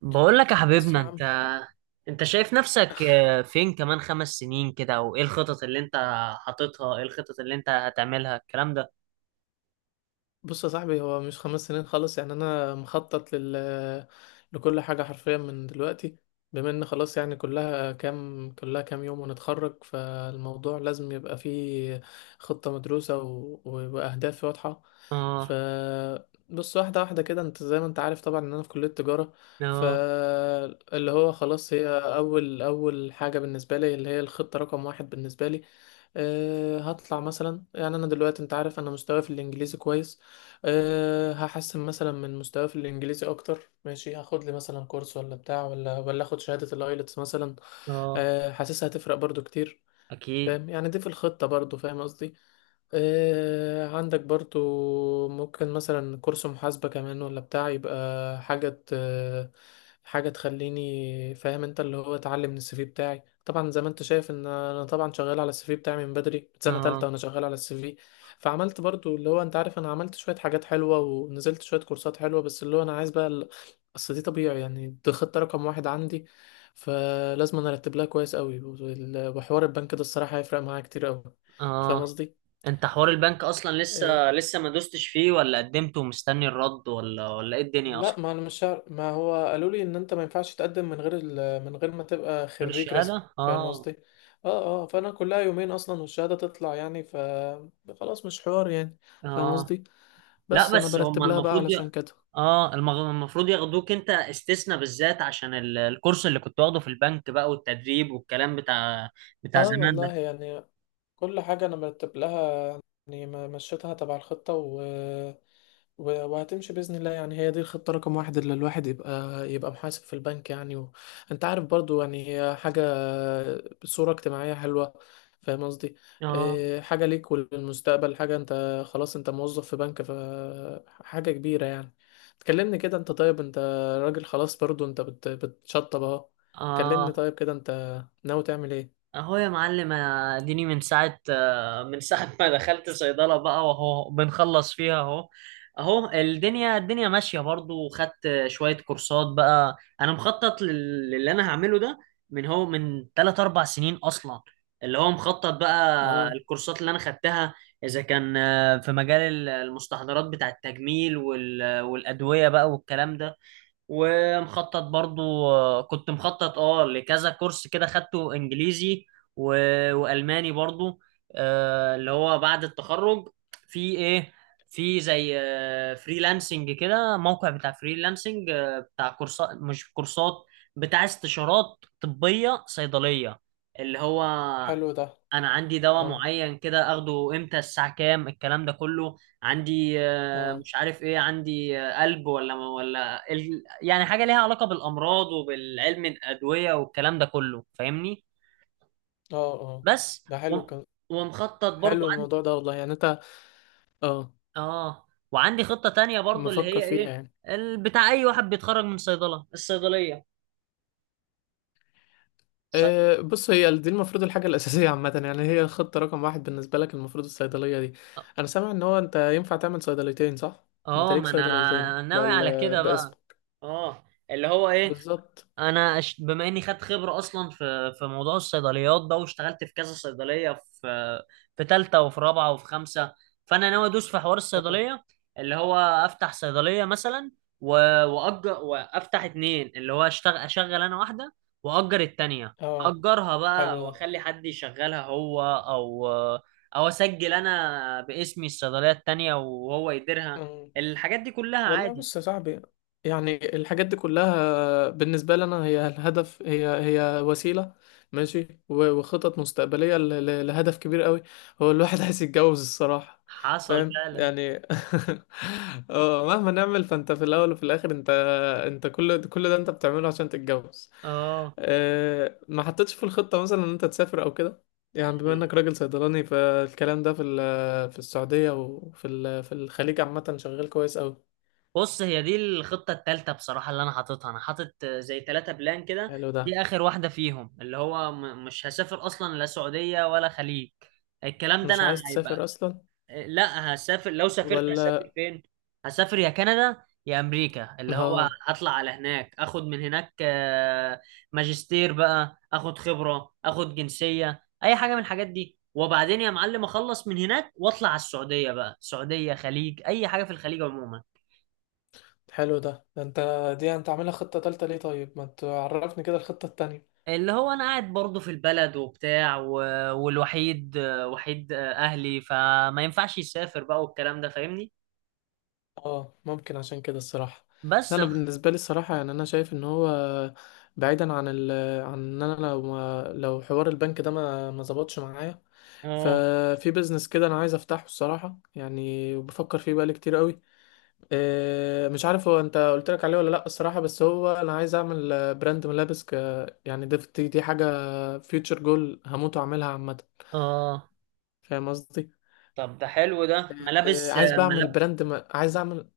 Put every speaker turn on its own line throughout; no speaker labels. بقول لك يا
بس
حبيبنا
يا
انت.
عم.
انت شايف نفسك فين كمان خمس سنين كده او ايه الخطط اللي انت حاططها؟ ايه الخطط اللي انت هتعملها الكلام ده؟
بص يا صاحبي، هو مش خمس سنين خالص، يعني انا مخطط لكل حاجه حرفيا من دلوقتي. بما ان خلاص، يعني كلها كام يوم ونتخرج، فالموضوع لازم يبقى فيه خطه مدروسه و... واهداف واضحه. ف
اه.
بص، واحده واحده كده، انت زي ما انت عارف طبعا ان انا في كليه تجاره.
اه.
فاللي هو خلاص، هي اول اول حاجه بالنسبه لي، اللي هي الخطه رقم واحد بالنسبه لي. هطلع مثلا، يعني انا دلوقتي انت عارف انا مستواي في الانجليزي كويس. هحسن مثلا من مستواي في الانجليزي اكتر، ماشي، هاخد لي مثلا كورس ولا بتاع، ولا اخد شهاده الايلتس مثلا.
اه
حاسسها هتفرق برضو كتير،
اكيد.
فاهم يعني، دي في الخطه برضو، فاهم قصدي. عندك برضو ممكن مثلا كورس محاسبة كمان ولا بتاع، يبقى حاجة ت- حاجة تخليني فاهم. انت اللي هو اتعلم من السي في بتاعي، طبعا زي ما انت شايف ان انا طبعا شغال على السي في بتاعي من بدري، من سنة تالتة
اه.
وانا شغال على السي في. فعملت برضو اللي هو، انت عارف انا عملت شوية حاجات حلوة ونزلت شوية كورسات حلوة، بس اللي هو انا عايز بقى اصل دي طبيعي، يعني دي خطة رقم واحد عندي، فلازم انا ارتب لها كويس قوي. وال- وحوار البنك ده الصراحة هيفرق معايا كتير قوي، فاهم
اه
قصدي؟
انت حوار البنك اصلا
إيه،
لسه ما دوستش فيه، ولا قدمت ومستني الرد، ولا ولا ايه الدنيا
لا،
اصلا؟
ما انا مش عارف، ما هو قالوا لي ان انت ما ينفعش تقدم من غير من غير ما تبقى
غير
خريج رسمي،
الشهادة
فاهم
اه.
قصدي. اه اه، فانا كلها يومين اصلا والشهاده تطلع يعني. خلاص مش حوار يعني، فاهم
اه.
قصدي.
لا
بس انا
بس هم
برتب لها بقى
المفروض
علشان كده.
اه المفروض ياخدوك انت استثناء، بالذات عشان الكورس اللي كنت واخده في البنك بقى والتدريب والكلام بتاع بتاع
اه
زمان
والله
ده.
يعني، كل حاجة أنا مرتب لها، يعني مشيتها تبع الخطة، و... و... وهتمشي بإذن الله. يعني هي دي الخطة رقم واحد، اللي الواحد يبقى محاسب في البنك يعني. أنت عارف برضو، يعني هي حاجة، صورة اجتماعية حلوة، فاهم قصدي.
اه.
حاجة ليك وللمستقبل، حاجة أنت خلاص، أنت موظف في بنك، فحاجة كبيرة يعني. تكلمني كده، أنت طيب، أنت راجل خلاص برضو. أنت بتشطب أهو. كلمني
اه.
طيب كده، أنت ناوي تعمل إيه؟
اهو يا معلم اديني من ساعة من ساعة ما دخلت صيدلة بقى واهو بنخلص فيها اهو. اهو الدنيا الدنيا ماشية برضو، وخدت شوية كورسات بقى. انا مخطط للي انا هعمله ده من هو من 3 4 سنين اصلا، اللي هو مخطط بقى
مم.
الكورسات اللي انا خدتها اذا كان في مجال المستحضرات بتاع التجميل والادوية بقى والكلام ده. ومخطط برضو، كنت مخطط اه لكذا كورس كده خدته، انجليزي و... والماني برضو. آه اللي هو بعد التخرج في ايه، في زي فريلانسنج كده، موقع بتاع فريلانسنج بتاع كورسات، مش كورسات، بتاع استشارات طبية صيدلية، اللي هو
حلو ده.
انا عندي دواء
اه
معين كده اخده امتى الساعه كام الكلام ده كله. عندي
اه
مش عارف ايه، عندي قلب ولا ولا يعني حاجه ليها علاقه بالامراض وبالعلم الادويه والكلام ده كله، فاهمني؟
اه اه.
بس
ده
و...
حلو كان.
ومخطط برضو
حلو
عندي.
الموضوع ده والله يعني انت. اه.
اه وعندي خطه تانية برضو اللي
مفكر
هي
فيها
ايه،
يعني.
بتاع اي واحد بيتخرج من صيدله، الصيدليه ص...
أه، بص، هي دي المفروض الحاجة الأساسية عامة يعني، هي الخطة رقم واحد بالنسبة لك المفروض، الصيدلية دي. أنا سامع إن هو أنت ينفع تعمل صيدليتين، صح؟ أنت
اه
ليك
ما
صيدليتين
انا ناوي على كده بقى.
باسمك.
اه اللي هو ايه،
بالظبط.
انا بما اني خدت خبره اصلا في في موضوع الصيدليات ده، واشتغلت في كذا صيدليه، في في ثالثه وفي رابعه وفي خمسه. فانا ناوي ادوس في حوار
اه.
الصيدليه، اللي هو افتح صيدليه مثلا و... واجر وافتح اتنين، اللي هو اشتغل اشغل انا واحده، واجر التانيه،
آه،
اجرها بقى
حلو
واخلي حد يشغلها هو، او او اسجل انا باسمي الصيدليه التانيه وهو يديرها.
ده.
الحاجات دي كلها
والله
عادي.
بص يا صاحبي، يعني الحاجات دي كلها بالنسبة لنا هي الهدف، هي هي وسيلة ماشي. و- وخطط مستقبلية ل- ل- لهدف كبير قوي. هو الواحد عايز يتجوز الصراحة،
حصل
فاهم
فعلا.
يعني مهما نعمل، فانت في الاول وفي الاخر، انت. كل ده انت بتعمله عشان تتجوز.
اه
ما حطيتش في الخطة مثلا ان انت تسافر او كده، يعني بما انك راجل صيدلاني، فالكلام ده في السعودية في الخليج عامة شغال كويس قوي.
بص هي دي الخطة التالتة بصراحة اللي أنا حاططها، أنا حاطط زي تلاتة بلان كده.
حلو ده.
دي آخر واحدة فيهم، اللي هو مش هسافر أصلا لا سعودية ولا خليج، الكلام ده
مش
أنا
عايز
هيبقى.
تسافر اصلا؟
لا هسافر. لو سافرت هسافر
ولا.
فين؟ هسافر يا كندا يا أمريكا، اللي هو
اه.
هطلع على هناك أخد من هناك ماجستير بقى، أخد خبرة أخد جنسية أي حاجة من الحاجات دي، وبعدين يا معلم أخلص من هناك وأطلع على السعودية بقى، سعودية خليج أي حاجة في الخليج عموما.
حلو ده، ده انت، دي انت عاملها خطة تالتة ليه؟ طيب ما تعرفني كده الخطة التانية.
اللي هو انا قاعد برضه في البلد وبتاع و... والوحيد وحيد اهلي، فما ينفعش يسافر بقى والكلام ده، فاهمني؟
اه ممكن عشان كده الصراحة. لا،
بس
انا
الخ...
بالنسبة لي الصراحة يعني، انا شايف ان هو بعيدا عن ال، عن ان انا، لو حوار البنك ده ما ظبطش معايا،
اه.
ففي بيزنس كده انا عايز افتحه الصراحة يعني، وبفكر فيه بقالي كتير قوي. مش عارف هو، انت قلت لك عليه ولا لا الصراحه، بس هو انا عايز اعمل براند ملابس ك، يعني دي حاجه فيوتشر جول هموت واعملها عامه،
اه.
فاهم قصدي.
طب ده حلو ده، ملابس
عايز بقى اعمل
ملاب.
عايز اعمل.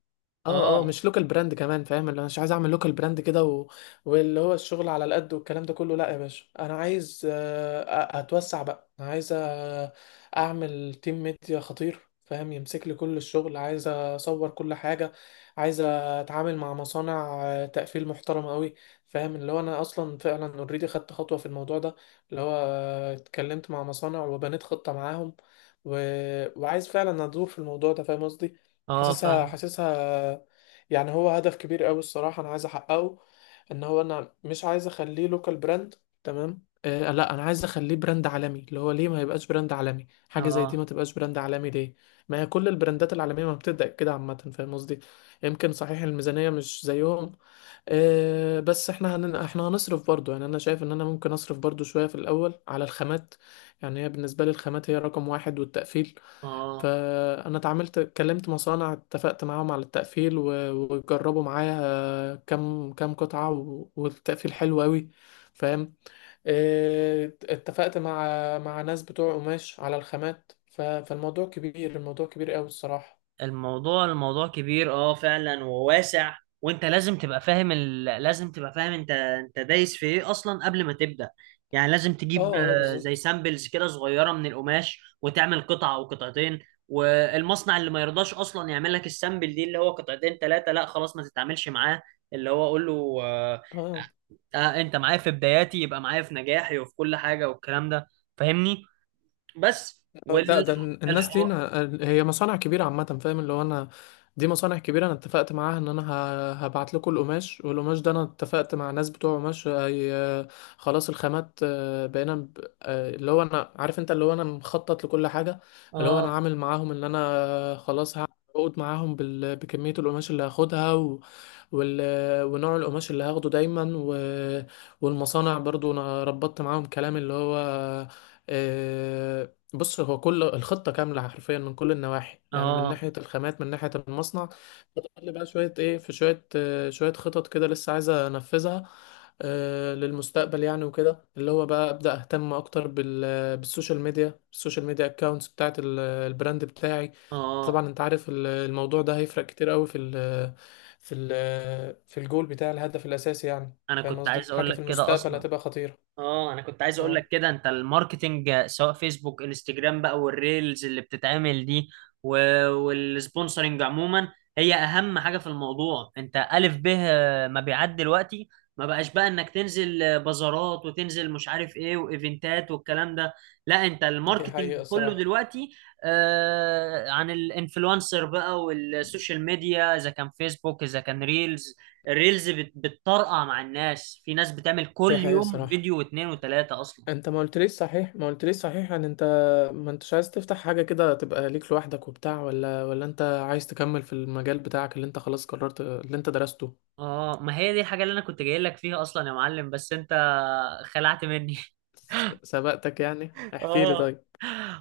اه اه،
اه.
مش لوكال براند كمان، فاهم اللي انا مش عايز اعمل لوكال براند كده و... واللي هو الشغل على القد والكلام ده كله. لا يا باشا، انا عايز اتوسع بقى. انا عايز اعمل تيم ميديا خطير، فاهم، يمسك لي كل الشغل. عايز اصور كل حاجة، عايز اتعامل مع مصانع تقفيل محترمة قوي. فاهم اللي هو، انا اصلا فعلا اوريدي خدت خطوة في الموضوع ده، اللي هو اتكلمت مع مصانع وبنيت خطة معاهم و... وعايز فعلا ادور في الموضوع ده، فاهم قصدي.
اه
حاسسها
فاهم.
حاسسها يعني هو هدف كبير قوي الصراحة، انا عايز احققه، ان هو انا مش عايز اخليه لوكال براند، تمام. آه لا، انا عايز اخليه براند عالمي. اللي هو ليه ما يبقاش براند عالمي؟ حاجة زي دي
اه.
ما تبقاش براند عالمي ليه؟ ما هي كل البراندات العالمية ما بتبدأ كده عامة، فاهم قصدي. يمكن صحيح الميزانية مش زيهم، بس احنا احنا هنصرف برضو، يعني انا شايف ان انا ممكن اصرف برضو شوية في الاول على الخامات. يعني هي بالنسبة لي الخامات هي رقم واحد، والتقفيل.
اه
فأنا اتعاملت، كلمت مصانع، اتفقت معاهم على التقفيل و- وجربوا معايا كام كام قطعة و- والتقفيل حلو أوي، فاهم. اه، اتفقت مع ناس بتوع قماش على الخامات. ف- فالموضوع كبير، الموضوع كبير أوي الصراحة.
الموضوع الموضوع كبير اه فعلا وواسع، وانت لازم تبقى فاهم لازم تبقى فاهم انت انت دايس في ايه اصلا قبل ما تبدأ. يعني لازم تجيب
اه اه
زي
بالظبط.
سامبلز كده صغيرة من القماش، وتعمل قطعة او قطعتين. والمصنع اللي ما يرضاش اصلا يعمل لك السامبل دي اللي هو قطعتين ثلاثة، لا خلاص ما تتعاملش معاه. اللي هو اقول له
اه آه.
آه انت معايا في بداياتي يبقى معايا في نجاحي وفي كل حاجة والكلام ده، فاهمني؟ بس
اه، لا، ده الناس دي
والحوار.
أنا هي مصانع كبيرة عامة، فاهم اللي هو أنا، دي مصانع كبيرة. أنا اتفقت معاها إن أنا هبعت لكم القماش، والقماش ده أنا اتفقت مع ناس بتوع قماش، هي خلاص الخامات. بقينا اللي هو أنا عارف أنت، اللي هو أنا مخطط لكل حاجة. اللي هو أنا
اه.
عامل معاهم إن أنا خلاص هقعد معاهم بكمية القماش اللي هاخدها و... وال... ونوع القماش اللي هاخده دايما. والمصانع برضو أنا ربطت معاهم كلام، اللي هو آه، بص، هو كل الخطة كاملة حرفيا من كل النواحي، يعني من
اه.
ناحية الخامات، من ناحية المصنع. فاضل لي بقى شوية ايه، في شوية شوية خطط كده لسه عايزة انفذها للمستقبل يعني. وكده اللي هو بقى ابدأ اهتم اكتر بالسوشيال ميديا، السوشيال ميديا اكونتس بتاعت البراند بتاعي.
اه
طبعا انت عارف الموضوع ده هيفرق كتير قوي في ال في الجول بتاع الهدف الاساسي، يعني
انا
فاهم
كنت
قصدي،
عايز اقول
حاجة في
لك كده
المستقبل
اصلا.
هتبقى خطيرة.
اه انا كنت عايز اقول
اه،
لك كده، انت الماركتينج سواء فيسبوك انستجرام بقى والريلز اللي بتتعمل دي و... والسبونسرنج عموما، هي اهم حاجة في الموضوع. انت الف به مبيعات دلوقتي، ما بقاش بقى انك تنزل بازارات وتنزل مش عارف ايه وايفنتات والكلام ده. لا انت
دي
الماركتينج
حقيقة
كله
الصراحة.
دلوقتي آه عن الانفلونسر بقى والسوشيال ميديا، اذا كان فيسبوك اذا كان ريلز. الريلز بتطرقع مع الناس، في ناس بتعمل كل
دي حقيقة
يوم
الصراحة.
فيديو واتنين وتلاتة اصلا.
انت ما قلتليش صحيح، ما قلتليش صحيح يعني. انت ما انتش عايز تفتح حاجة كده تبقى ليك لوحدك وبتاع، ولا انت عايز تكمل في المجال بتاعك اللي انت خلاص قررت اللي انت درسته؟
اه ما هي دي الحاجة اللي انا كنت جاي لك فيها اصلا يا معلم بس انت خلعت مني.
سبقتك يعني، احكي لي
اه
طيب.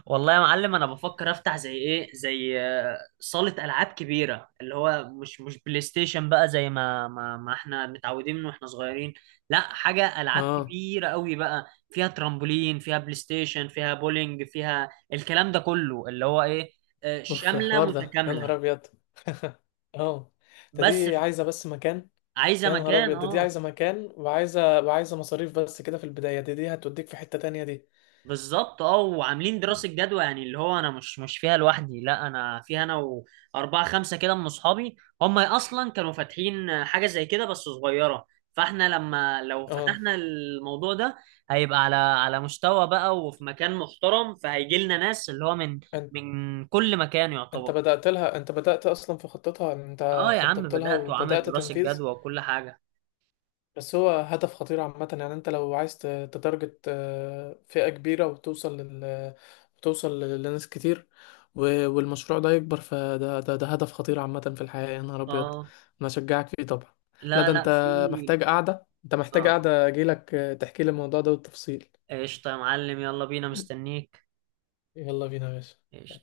والله يا معلم انا بفكر افتح زي ايه، زي صالة العاب كبيرة، اللي هو مش مش بلاي ستيشن بقى زي ما ما احنا متعودين من واحنا صغيرين. لا حاجة العاب
اه.
كبيرة قوي بقى، فيها ترامبولين فيها بلاي ستيشن فيها بولينج فيها الكلام ده كله، اللي هو ايه
اوف، ده
شاملة
حوار ده يا
متكاملة.
نهار ابيض اه. ده
بس
دي
ف-
عايزة بس مكان.
عايزه
يا نهار
مكان
ابيض، ده دي
اه
عايزة مكان، وعايزة مصاريف بس كده في البداية. دي هتوديك في حتة تانية دي.
بالظبط. اه وعاملين دراسه جدوى، يعني اللي هو انا مش مش فيها لوحدي، لا انا فيها انا واربعه خمسه كده من اصحابي. هم اصلا كانوا فاتحين حاجه زي كده بس صغيره، فاحنا لما لو
اه،
فتحنا الموضوع ده هيبقى على على مستوى بقى وفي مكان محترم، فهيجي لنا ناس اللي هو من
انت
من كل مكان
انت
يعتبر.
بدأت لها، انت بدأت اصلا في خطتها، انت
اه يا عم
خططت لها
بدأت وعامل
وبدأت
دراسه
تنفيذ.
جدوى وكل حاجه.
بس هو هدف خطير عامة يعني. انت لو عايز تتارجت فئة كبيرة، وتوصل وتوصل لناس كتير، والمشروع ده يكبر. فده ده, ده هدف خطير عامة في الحياة، يا نهار أبيض.
اه.
أنا أشجعك فيه طبعا. لا
لا
ده
لا
انت
في.
محتاج قعدة، انت محتاج
اه.
قعدة، أجيلك تحكي لي الموضوع ده بالتفصيل.
قشطه يا معلم يلا بينا مستنيك.
يلا بينا يا باشا.
ماشي.